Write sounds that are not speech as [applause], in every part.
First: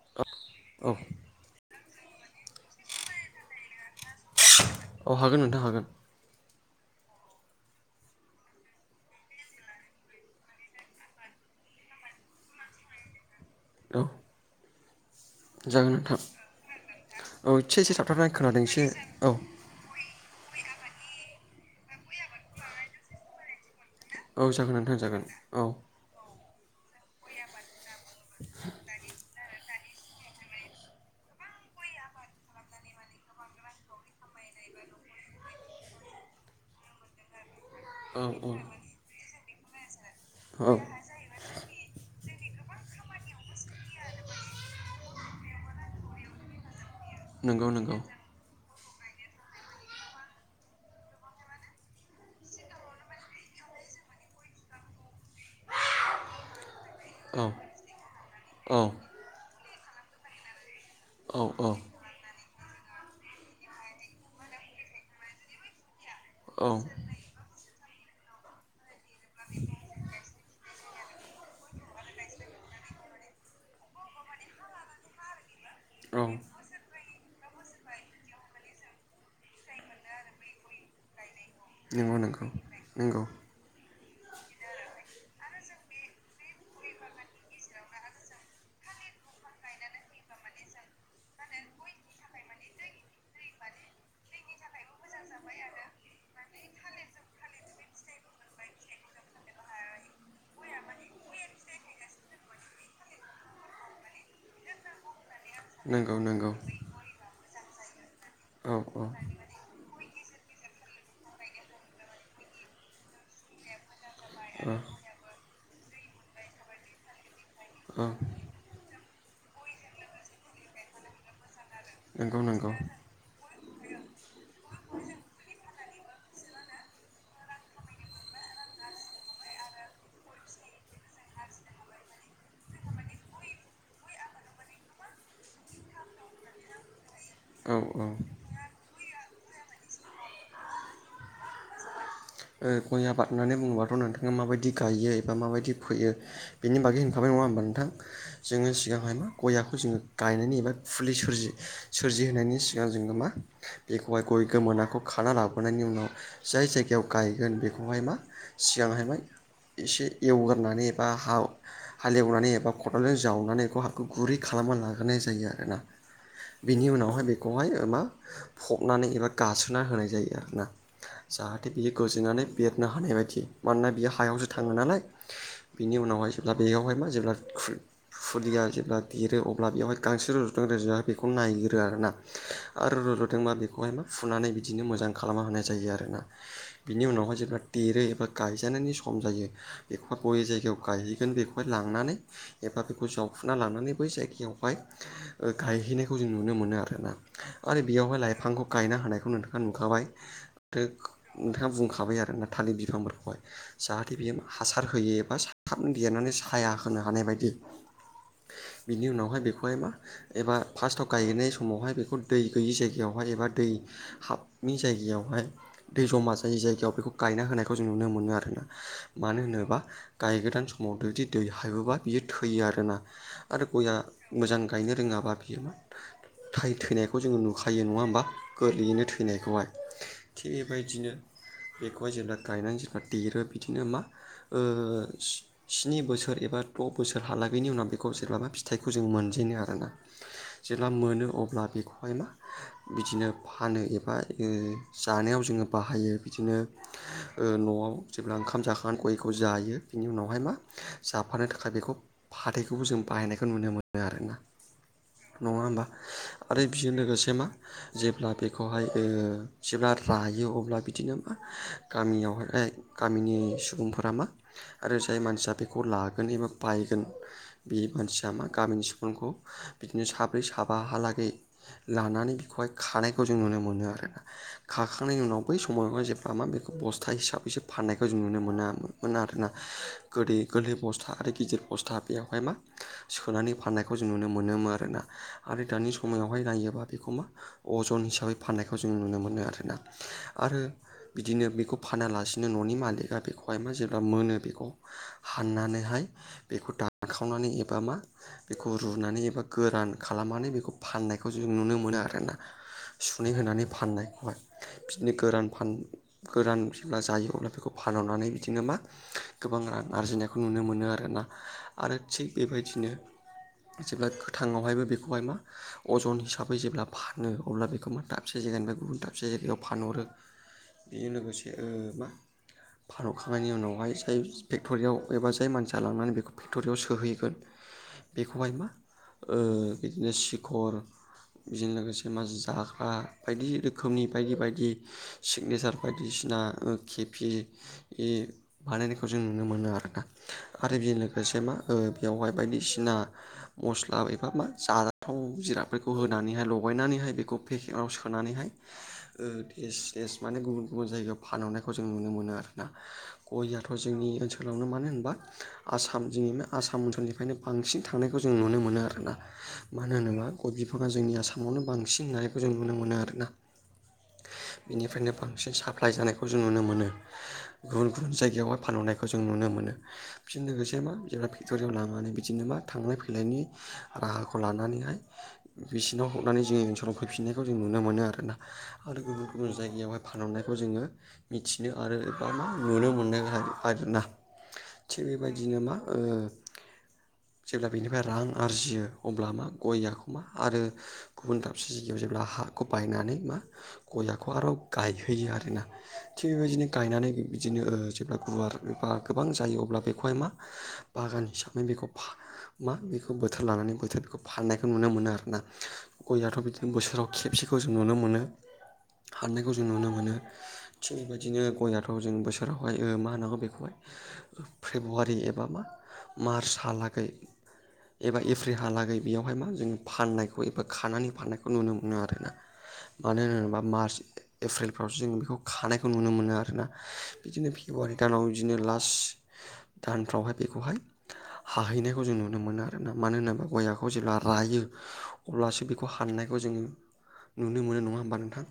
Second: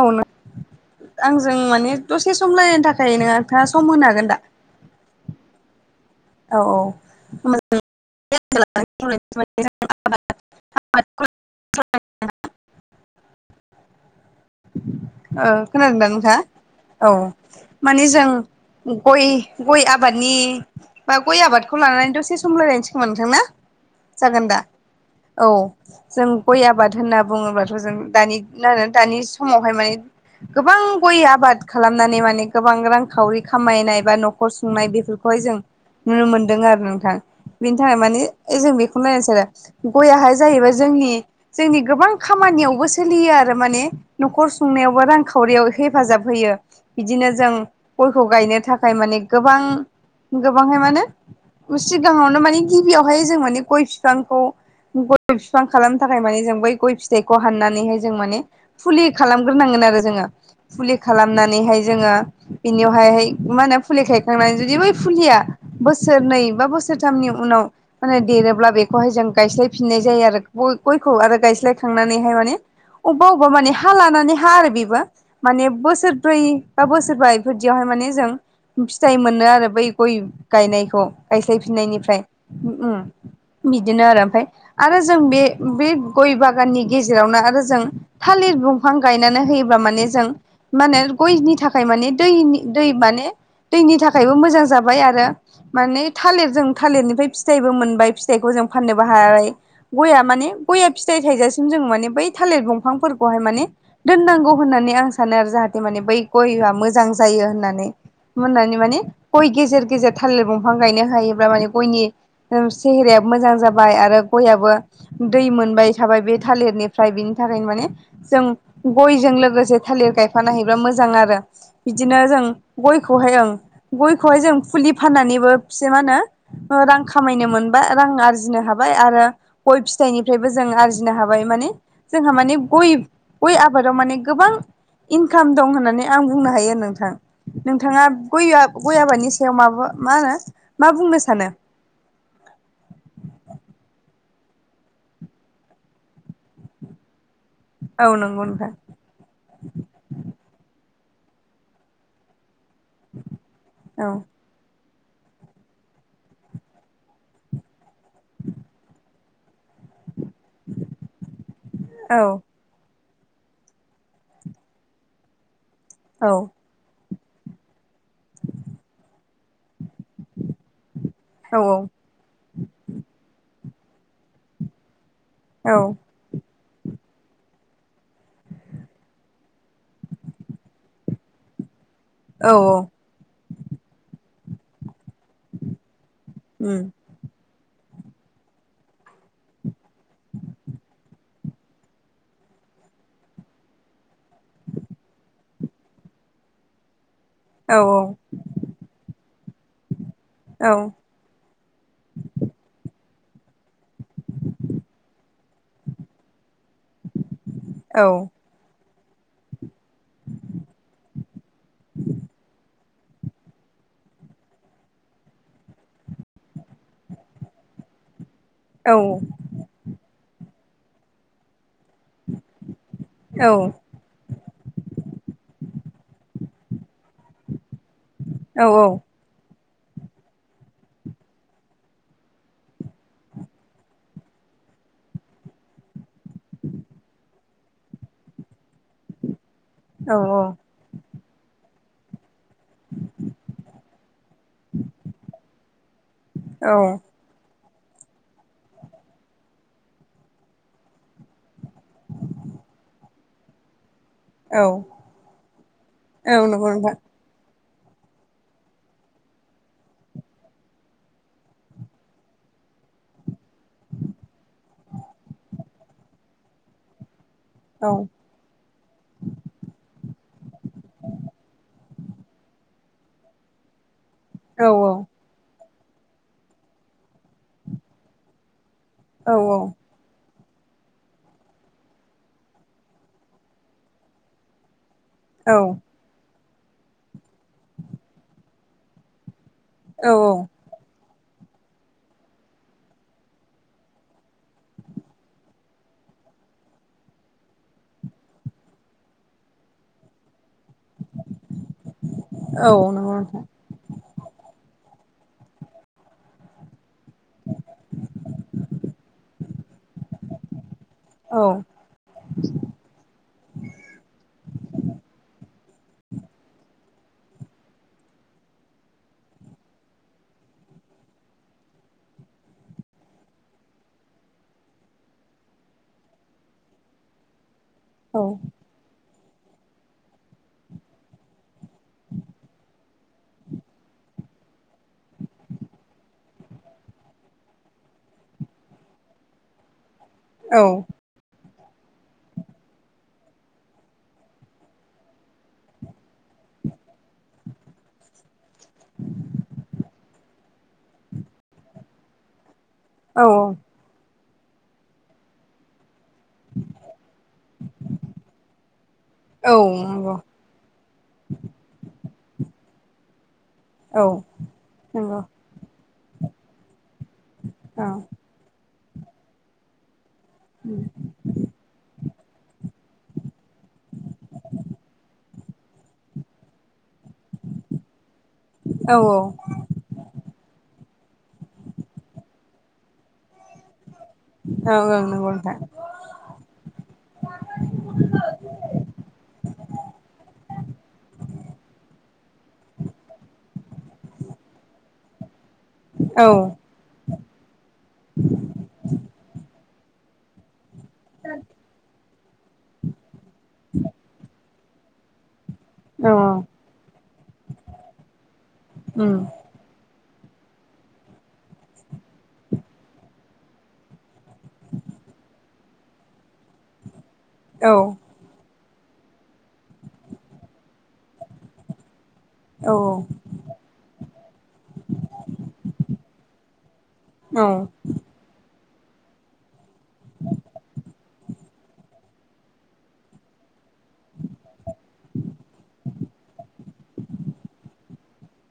औ औ आंजों माने दसे सम लायलायनो थाखाय नों नोंथाङा सम होनो हागोन दा औ हागोन नोंथां हागोन औ औ [unintelligible] औ। ओ खोनादोंदा नोंथां औ एसे एसे माने जों थाबथाबनाय खोनादों एसे गय औ गय आबादनि बा गय आबादखौ लानानै दसे सम रायलायनोसै खोमा नोंथां ना? औ जागोन दा? नोंथां जागोन औ। जों गय आबाद होनना बुङोब्लाथ' जों दानि ना दानि समावहाय माने गोबां गय आबाद खालामनानै माने गोबां रांखावरि खामायनाय बा न'खर संनाय बेफोरखौहाय जों नुनो मोनदों आरो नोंथां, बेनि थाखाय मान औ औ जों बेखौनो रायलायनोसै आरो। गयाहाय औ जाहैबाय जोंनि जोंनि गोबां खामानियावबो सोलियो आरो माने न'खर सुंनायावबो बबावबा रांखावरियाव हेफाजाब होयो, बिदिनो जों नंगौ नंगौ गयखौ गायनो थाखाय माने गोबां, गोबांहाय मा होनो सिगाङावनो माने गिबियावहाय जों माने गय बिफांखौ गय बिफां खालामनो थाखाय माने जों बै गय फिथाइखौ औ हाननानैहाय जों माने औ फुलि खालामग्रोनांगोन आरो जोङो, फुलि औ औ खालामनानैहाय जोङो बिनियावहाय मा होनो फुलि गायखांनानै जुदि बै फुलिया बोसोरनै बा औ बोसोरथामनि उनाव माने देरोब्ला बेखौहाय जों गायस्लायफिननाय जायो आरो गय गयखौ आरो गायस्लायखांनानैहाय माने अबेबा अबेबा माने हा लानानै हा आरो बे बो माने बोसोरब्रै बा बोसोरबा बदियावहाय माने जों फिथाइ मोनो आरो बै गय गायनायखौ नंगौ गायस्लायफिननायनिफ्राय, नंगौ उम। नंगौ बिदिनो आरो ओमफ्राय आरो जों बे बे गय बागाननि गेजेरावनो आरो जों थालिर दंफां गायनानै होयो ब्ला माने जों माने गयनि थाखाय माने दैनि दै माने दैनि थाखायबो मोजां जाबाय आरो माने थालिर जों थालिरनिफ्राय फिथाइबो मोनबाय फिथाइखौ जों फाननोबो हाबाय। गया माने गया फिथाइ थायजासिम जों माने बै थालिर दंफांफोरखौहाय माने दोननांगौ होननानै आं सानो आरो जाहाथे माने नंगौ बै नंगौ गयआ मोजां जायो होननानै। औ मोननानै माने औ गय गेजेर गेजेर थालिर दंफां गायनो हायोब्ला माने गयनि ओ सेहेरायाबो मोजां जाबाय आरो गयाबो दै मोनबाय थाबाय बे थालिरनिफ्राय बेनि थाखायनो माने औ जों गयजों लो गोसे थालिर गायफानो हायोब्ला मोजां आरो। बिदिनो नंगौ जों नंगौ गयखौहाय ओं गयखौहाय जों फुलि फाननानैबो एसे मा होनो रां खामायनो मोनबाय रां आरजिनो हाबाय आरो गय फिथाइनिफ्रायबो जों आरजिनो हाबाय माने जोंहा माने गय गय आबादाव माने गोबां इनकाम दं होननानै आं बुंनो हायो नोंथां। औ नोंथाङा औ गय आ गय आबादनि सायाव माबा मा होनो मा बुंनो सानो? ओ गय आबाद होननानै बुङोबाथ' नोंथाङा माबायदि गायो एबा माबायदि फोयो बेनि बागै होनखाबाय नङा होनबा? नोंथां औ नंगौ नोंथां जोङो सिगां गयाखौ जोङो गायनायनि एबा फुलि सोरजि सोरजिहोनायनि बेनि उनाव जोङो मा औ बेखौहाय गय गोमोनाखौ खाना लाबोनायनि उनाव जाय जायगायाव गायगोन बे खौहाय मा सिगांहाय मा एसे एवगोरनानै एबा हा औ हालेवनानै एबा खदालजों जावनानै बेखौ हाखौ गुरै खालामना लाग्रोनाय जायो आरोना। औ बिनि उनावहाय बेखौहाय मा फबनानै एबा गासोना होनाय जायो आरोना। औ जाहाथे बियो गोजोनानै बेरनो हानाय बायदि मानोना बियो हायावसो थाङो नालाय औ बेनि उनावहाय जेब्ला बेयावहाय मा जेब्ला खु फुलिया जेब्ला देरो अब्ला बेवहाय गांसो रुज'दों रोजु बेखौ नायग्रो आरो ना‌। औ आरो रज'दोंबा बेखौहाय म फुनानै बिदिनो मोजां खालामना होनाय जायो आरोना। उम बि उनावाय जों एबा देरो एबा गायजानायनि सम जायो बेखौहाय बबे जायगायाव गायहैगोन बेखौहाय लांनानै एबा बेखौ जावफुना लानानै बै जायगायावहाय गायहैनायखौ जों नुनो मोनो आरोना। औ आरो बेयावहाय लाइफांखौ गायना होनायखौ नोंथाङा नुखाबाय औ नोंथाङा बुंखाबाय आरो थालिर बिफांफोरखौहाय जाहाथे बेयो हासार होयो एबा थाबनो देरनानै साया होनो हानाय बायदि औ बिनि उनावहाय बेखौहाय मा एबा फार्स्टआव गायनाय समावहाय बेखौ दै गैयि जायगायावहाय एबा दै हाबनि जायगायावहाय दै जमा जायै जायगायाव बेखौ गायना होनायखौ जों नुनो मोनो आरोना औ मानो होनोबा गायगोदान समाव जुदि दै हाबोबा बियो थैयो आरोना औ आरो गया मोजां गायनो रोङाबा बियो मा फ्राय थैनायखौ जोङो नुखायो नङा होमबा गोरलैयैनो थै फैनायखौहाय थिग बेबायदिनो बेखौहाय जेब्ला गायनानै जेब्ला देरो बिदिनो मा स्नि बोसोर एबा द' बोसोर हालागैनि उनाव बेखौ जेब्लाबा फिथाइखौ जों मोनजेनो आरोना। औ औ जेब्ला मोनो अब्ला बेखौहाय मा बिदिनो फानो एबा जानायाव जोङो बाहायो बिदि औ न'आव जेब्ला ओंखाम जाखांनानै गयखौ जायो बिनि उनावहाय मा जाफानो थाखाय बेखौ फाथैखौबो जों बाहायनायखौ नुनो मोनो आरोना। औ नङा होमबा आरो नंगौ बिजों नोंथां लोगोसे मा जेब्ला बेखौहाय जेब्ला रायो अब्ला बिदिनो मा गामियावहाय गामिनि सुबुंफोरा मा आरो जाय मानसिया बेखौ लागोन एबा बायगोन बे औ मानसिया मा गामिनि सुबुंखौ बिदिनो साब्रै साबाहालागै लानानै बेखौहाय खानायखौ जों नुनो मोनो आरोना। औ नंगौ नोंथां औ नंगौ औ नंगौ औ खाखांनायनि उनाव बै समाव जेब्ला मा बेखौ बस्था हिसाबैसो फाननायखौ जों नुनो मोनामोन। मोन आरोना। गोदै गोरलै बस्था आरो गिदिर बस्था बेयावहाय मा सोनानै फाननायखौ जों नुनो मोनोमोन आरोना। आरो दानि समायावहाय नायोबा बेखौ मा अजन हिसाबै फाननायखौ जों नुनो मोनो आरोना। आरो बिदिनो बेखौ फानालासिनो न'नि मालिका बेखौहाय जेब्ला मोनो बेखौ हाननानैहाय बेखौ दानाखावनानै एबा मा बेखौ रुनानै एबा गोरान खालामनानै बेखौ फाननाय खौ जों नुनो मोनो आरोना औ सुनै होनानै फाननायखौहाय बिदिनो गोरान फान फोरान जेब्ला जायो अब्ला बेखौ फानहरनानै बिदिनो मा गोबां रां आरजिनायखौ नुनो मोनो आरोना आरो थिग बेबायदिनो जेब्ला गोथाङावहायबो बेखौहाय मा अजन हिसाबै जेब्ला फानो अब्ला बेखौ मा दाबसे जायगानिफ्राय गुबुन दाबसे जायगायाव फानहरो। बेजों लोगोसे मा फानहरखांनायनि उनावहाय जाय फेक्ट'रियाव एबा जाय मानसिया लांनानै बेखौ फेक्ट'रियाव सोहैगोन बेखौहाय मा ओ बिदिनो सिखर बेजों लोगोसे मा जाख्ला बायदि रोखोमनि बायदि बायदि सिगनेसार बायदिसिना केपि इ बानायनायखौ जों नुनो मोनो आरोना आरो बेजों लोगोसे मा ओ बेयावहाय बायदिसिना मस्ला एबा मा जाथाव जिरादफोरखौ होनानैहाय लगायनानैहाय बेखौ पेकेदाव सोनानैहाय थेस थेस माने गुबुन गुबुन जायगायाव फानहरनायखौ जों नुनो मोनो आरोना गयआथ' जोंनि ओनसोलावनो मानो होनबा आसाम जोंनि आसाम ओनसोलनिफ्रायनो बांसिन थांनायखौ जों नुनो मोनो आरोना मानो होनोबा गय बिफाङा जोंनि आसामावनो बांसिन होनानायखौ जों नुनो मोनो आरोना बेनिफ्रायनो बांसिन साप्लाय जानायखौ जों नुनो मोनो गुबुन गुबुन जायगायावहाय फानहरनायखौ जों नुनो मोनो। फिन लोगोसे मा जोंआ फेक्ट'रियाव लाबोनानै बिदिनो मा थांलाय फैलायनि राहाखौ लानानैहाय बिसिनाव हरनानै जोंनि ओनसोलाव फैफिननायखौ जों नुनो मोनो आरोना आरो गुबुन गुबुन जायगायावहाय फानहरनायखौ जोङो मिथिनो आरो एबा मा नुनो मोन [unintelligible] थिग नंगौ बेबायदिनो मा नोंथां ओ जेब्ला बिनिफ्राय रां आरजियो अब्ला मा गया खौमा आरो गुबुन दाबसे जायगायाव जेब्ला हाखौ बायनानै मा गयाखौ आरो गायहैयो आरोना औ थिग बेबायदिनो गायनानै बिदिनो ओ जेब्ला गुवार एबा गोबां जायो अब्ला बेखौहाय मा बागान हिसाबै बेख मा बेखौ बोथोर लानानै बोथोर बेखौ फाननायखौ नुनो मोनो आरोना औ गयआथ' बिदि बोसोराव खेबसेखौ जों नुनो मोनो उम हानो जों नुनो मोनो थिग बेबायदिनो गयाथ जों बोसोरावहाय ओ मा होनांगौ बेखौहाय फेब्रुवारि एबा मा मार्चहालागै औ एबा एफ्रिहालागै बेयावहाय मा जोङो फाननायखौ एबा खानानै फाननायखौ नुनो मोनो आरोना औ मानो होनोबा मार्च एप्रिलफ्रावसो जों बेखौ खानायखौ नुनो मोनो आरोना। औ बिदिनो फेब्रुवारि दानाव बिदिनो लास दानफ्रावहाय बेखौहाय हाहैनायखौ जों नुनो मोनो आरोना मानो होनोब्ला गयाखौ जेब्ला रायो अब्लासो बेखौ हाननायखौ जों नुनो मोनो नङा होमबा नोंथां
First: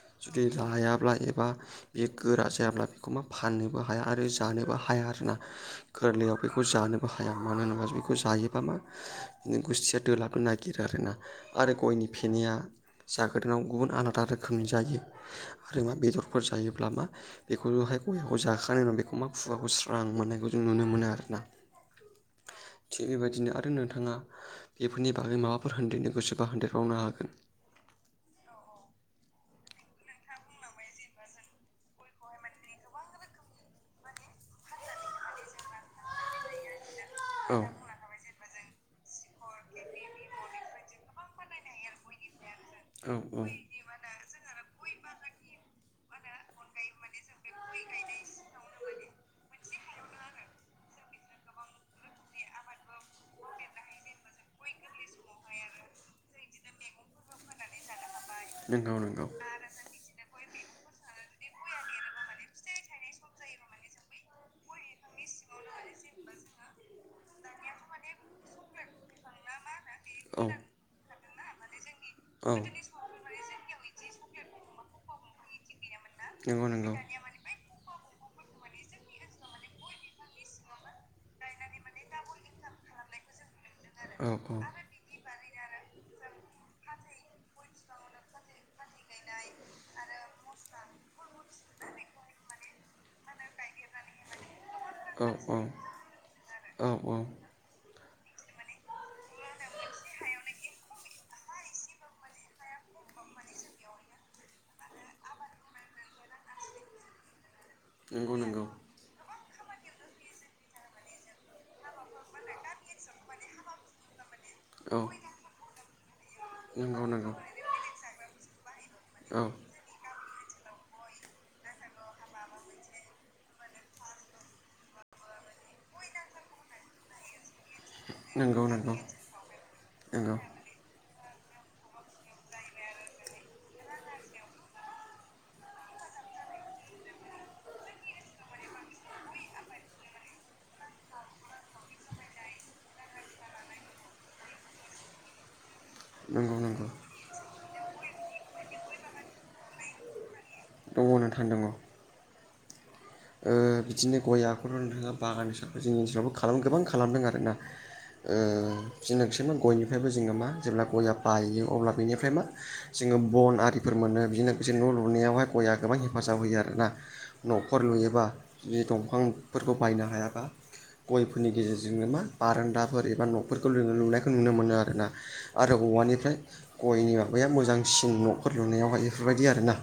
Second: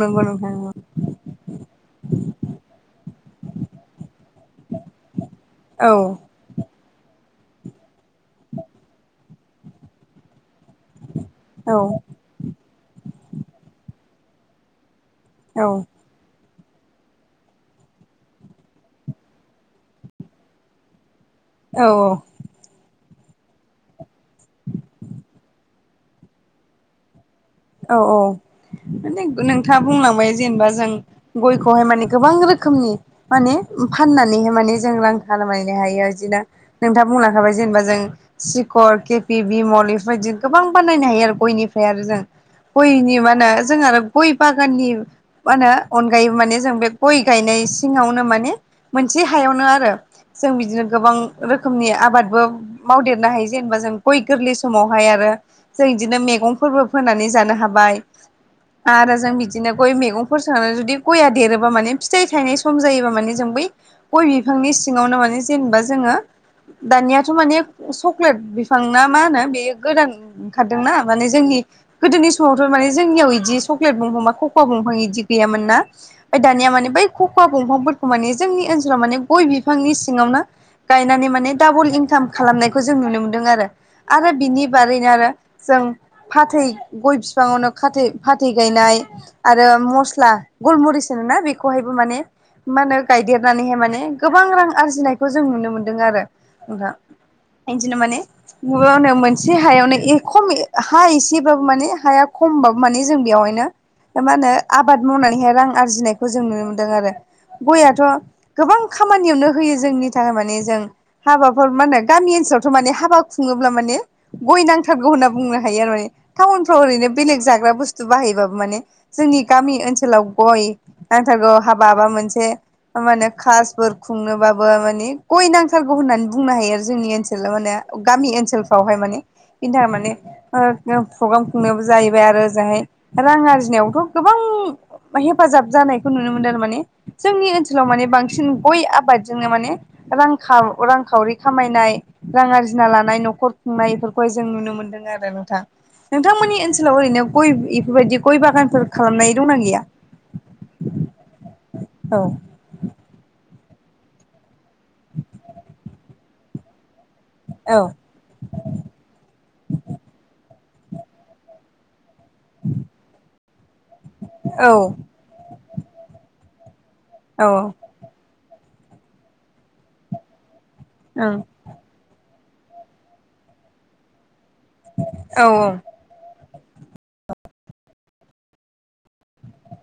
नंगौ जुदि नोंथां लायाब्ला एबा बे गोरा जायाब्ला बेखौ मा फाननोबो हाया आरो जानोबो हाया आरोना औ गोरलैयाव बेखौ जानोबो हाया मानो होनोब्ला बेखौ जायोबा मा गुसथिया दोलाबनो नागिरो आरोना औ आरो गयनि फेनाया जागोदानाव गुबुन आलादा रोखोमनि जायो। औ आरो मा बेदरफोर जायोब्ला मा बेखौहाय गयखौ जाखानाय उनाव बेखौ मा खुगाखौ स्रां मोननायखौ जों नुनो मोनो आरोना औ औ थिग बेबायदिनो आरो नोंथाङा बेफोरनि बागै माबाफोर होनदेरनो गोसोबा होनदेरबावनो हागोन। औ औ माने नोंथाङा बुंलांबाय जेनेबा जों गयखौहाय माने गोबां रोखोमनि माने फाननानैहाय माने जों रां खालामायनो हायो इदिना नोंथाङा बुंलांखाबाय नोंथाङा जेनेबा जों सिखर केपि बिमल बेफोरबायदि गोबां बानायनायनो हायो आरो गयनिफ्राय आरो जों औ औ गयनि मा होनो जों आरो गय बागाननि मा होनो अनगायै माने जों बे गय गायनाय सिङावनो माने मोनसे हायावनो आरो जों बिदिनो गोबां रोखोमनि आबादबो मावदेरनो हायो जेनेबा जों गय गोरलै समावहाय आरो जों इदिनो मैगंफोरबो फोनानै जानो हाबाय नंगौ आरो नंगौ जों बि बिदिनो गय मैगंफोर सांनानै जुदि गया देरोबा माने फिथाइ थायनाय सम जायोबा माने जों बै गय बिफांनि सिङावनो माने जेनेबा जोङो दानियाथ' माने चक्लेट बिफां ना मा होनो बे गोदान औ ओंखारदोंना माने जोंनि गोदोनि औ समावथ' माने जोंनियाव बिदि सक्लेट दंफां ककव दफां इदि गैयामोन ना ओमफ्राय नंगौ दानिया मे नंगौ बै खखा बंफांफोरखौ माने जोंनि ओनसोलाव माने गय बिफांनि सिङावनो गायनानै माने डाबल इंकाम खालामनायखौ जों नुनो मोन्दों आरो आरो बिनि बारैनो आरो जों फाथै गय बिफाङावनो फाथै फाथै गायनाय आरो मस्ला गलमरिस बेखौहायबो माने मा होनो गायदेरनानैहाय माने गोबां रां आरजिनायखौ जों औ नुनो मोन्दों आरो औ नोंथां। औ बिदिनो माने मावनो मोनसे हायावनो एखम हा एसे बाबो माने हाया खमबाबो माने जों बेयावहायनो। मा होनो आबाद मावनानैहाय रां आरजिनायखौ जों नुनो मोन्दों आरो। गयाथ' नंगौ नंगौ गोबां खामानियावनो होयो जोंनि थाखाय माने जों हाबाफोर मा होनो गामि ओनसोलावथ' माने हाबा खुङोब्ला माने। गय औ नांथारगौ होनना बुंनो हायो आरो माने टाउन फाव नंगौ ओरैनो नंगौ बेलेग जाग्रा बुस्थु। थु बाहायबाबो माने औ जोंनि गामि ओनसोलाव गय नांथारगौ हाबा हाबा मोन मोनसे होनबानो खाबुफोर खुंनोबाबो माने गय ओ सालगौ होननानै बुंनो हायो आरो जोंनि ओनसोलाव माने गामि नंगौ नंगौ ओनसोलफ्रावहाय माने बिन्था माने नंगौ प्रग्राम खुंनोबो जाहैबाय आरो ओजोंहाय रां आरजिनायावथ' गोबां। हेफाजाब जानायखौ नुनो मोनदों थारमाने। जोंनि ओनसोलाव माने बांसिन गय आबादजोंनो माने रां रांखावरि खामायनाय। रां आरजिना लानाय न'खर खुंनाय बेफोरखौहाय जों नुनो मोन्दों आरो नोंथां। नोंथांमोननि नंगौ नंगौ ओनसोलाव ओरैनो गय बेफोरबायदि गय बागानफोर खालामनाय दंना गैया? दङनो थान्दोंङो औ बिदिनो गय आखराव थाङा बागान ह जोंनि ओनसोलावबो गोबां खालामदों आरो ना जनोखस मा गयनिफ्रायबो जोङो मा जेब्ला गया बायो अब्ला बेनिफ्राय मा। जोङो बन आरिफोर मोनो बिदिनोस औ न' लुनायावहाय गआ गोबां हेफाजाब होयो आर ना औ न' फोर लुयोबा जुदि दंफांफोरखौ बायनो हायाबा ओं गयफोरनि गेजेरजोंनो मा? बारान्दाफोर एबा न'फोरखौ ल लुनायखौ नुनो मोनो आर ना औ आरो औवानिफ्राय। गयनि माबाया मोजांसिन न'फोर लुनायावहाय बेफोरबायदि आर ना।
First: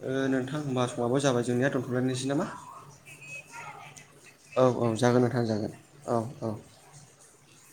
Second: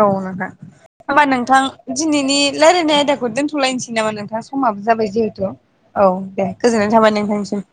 औ नोंथां नोंथांोमबाास'आाबबो होमबा जाबाय नोंथां जोंनिया दं दिनैनि रायजलायनाय आयदाखौ दोनथ'लायनोसै नामा नोंथाङा औ समाबो औ जाबाय जागोन नोंथां जिहेथु जागोन औ दे। गोजोननाय थाबाय नोंथांसिम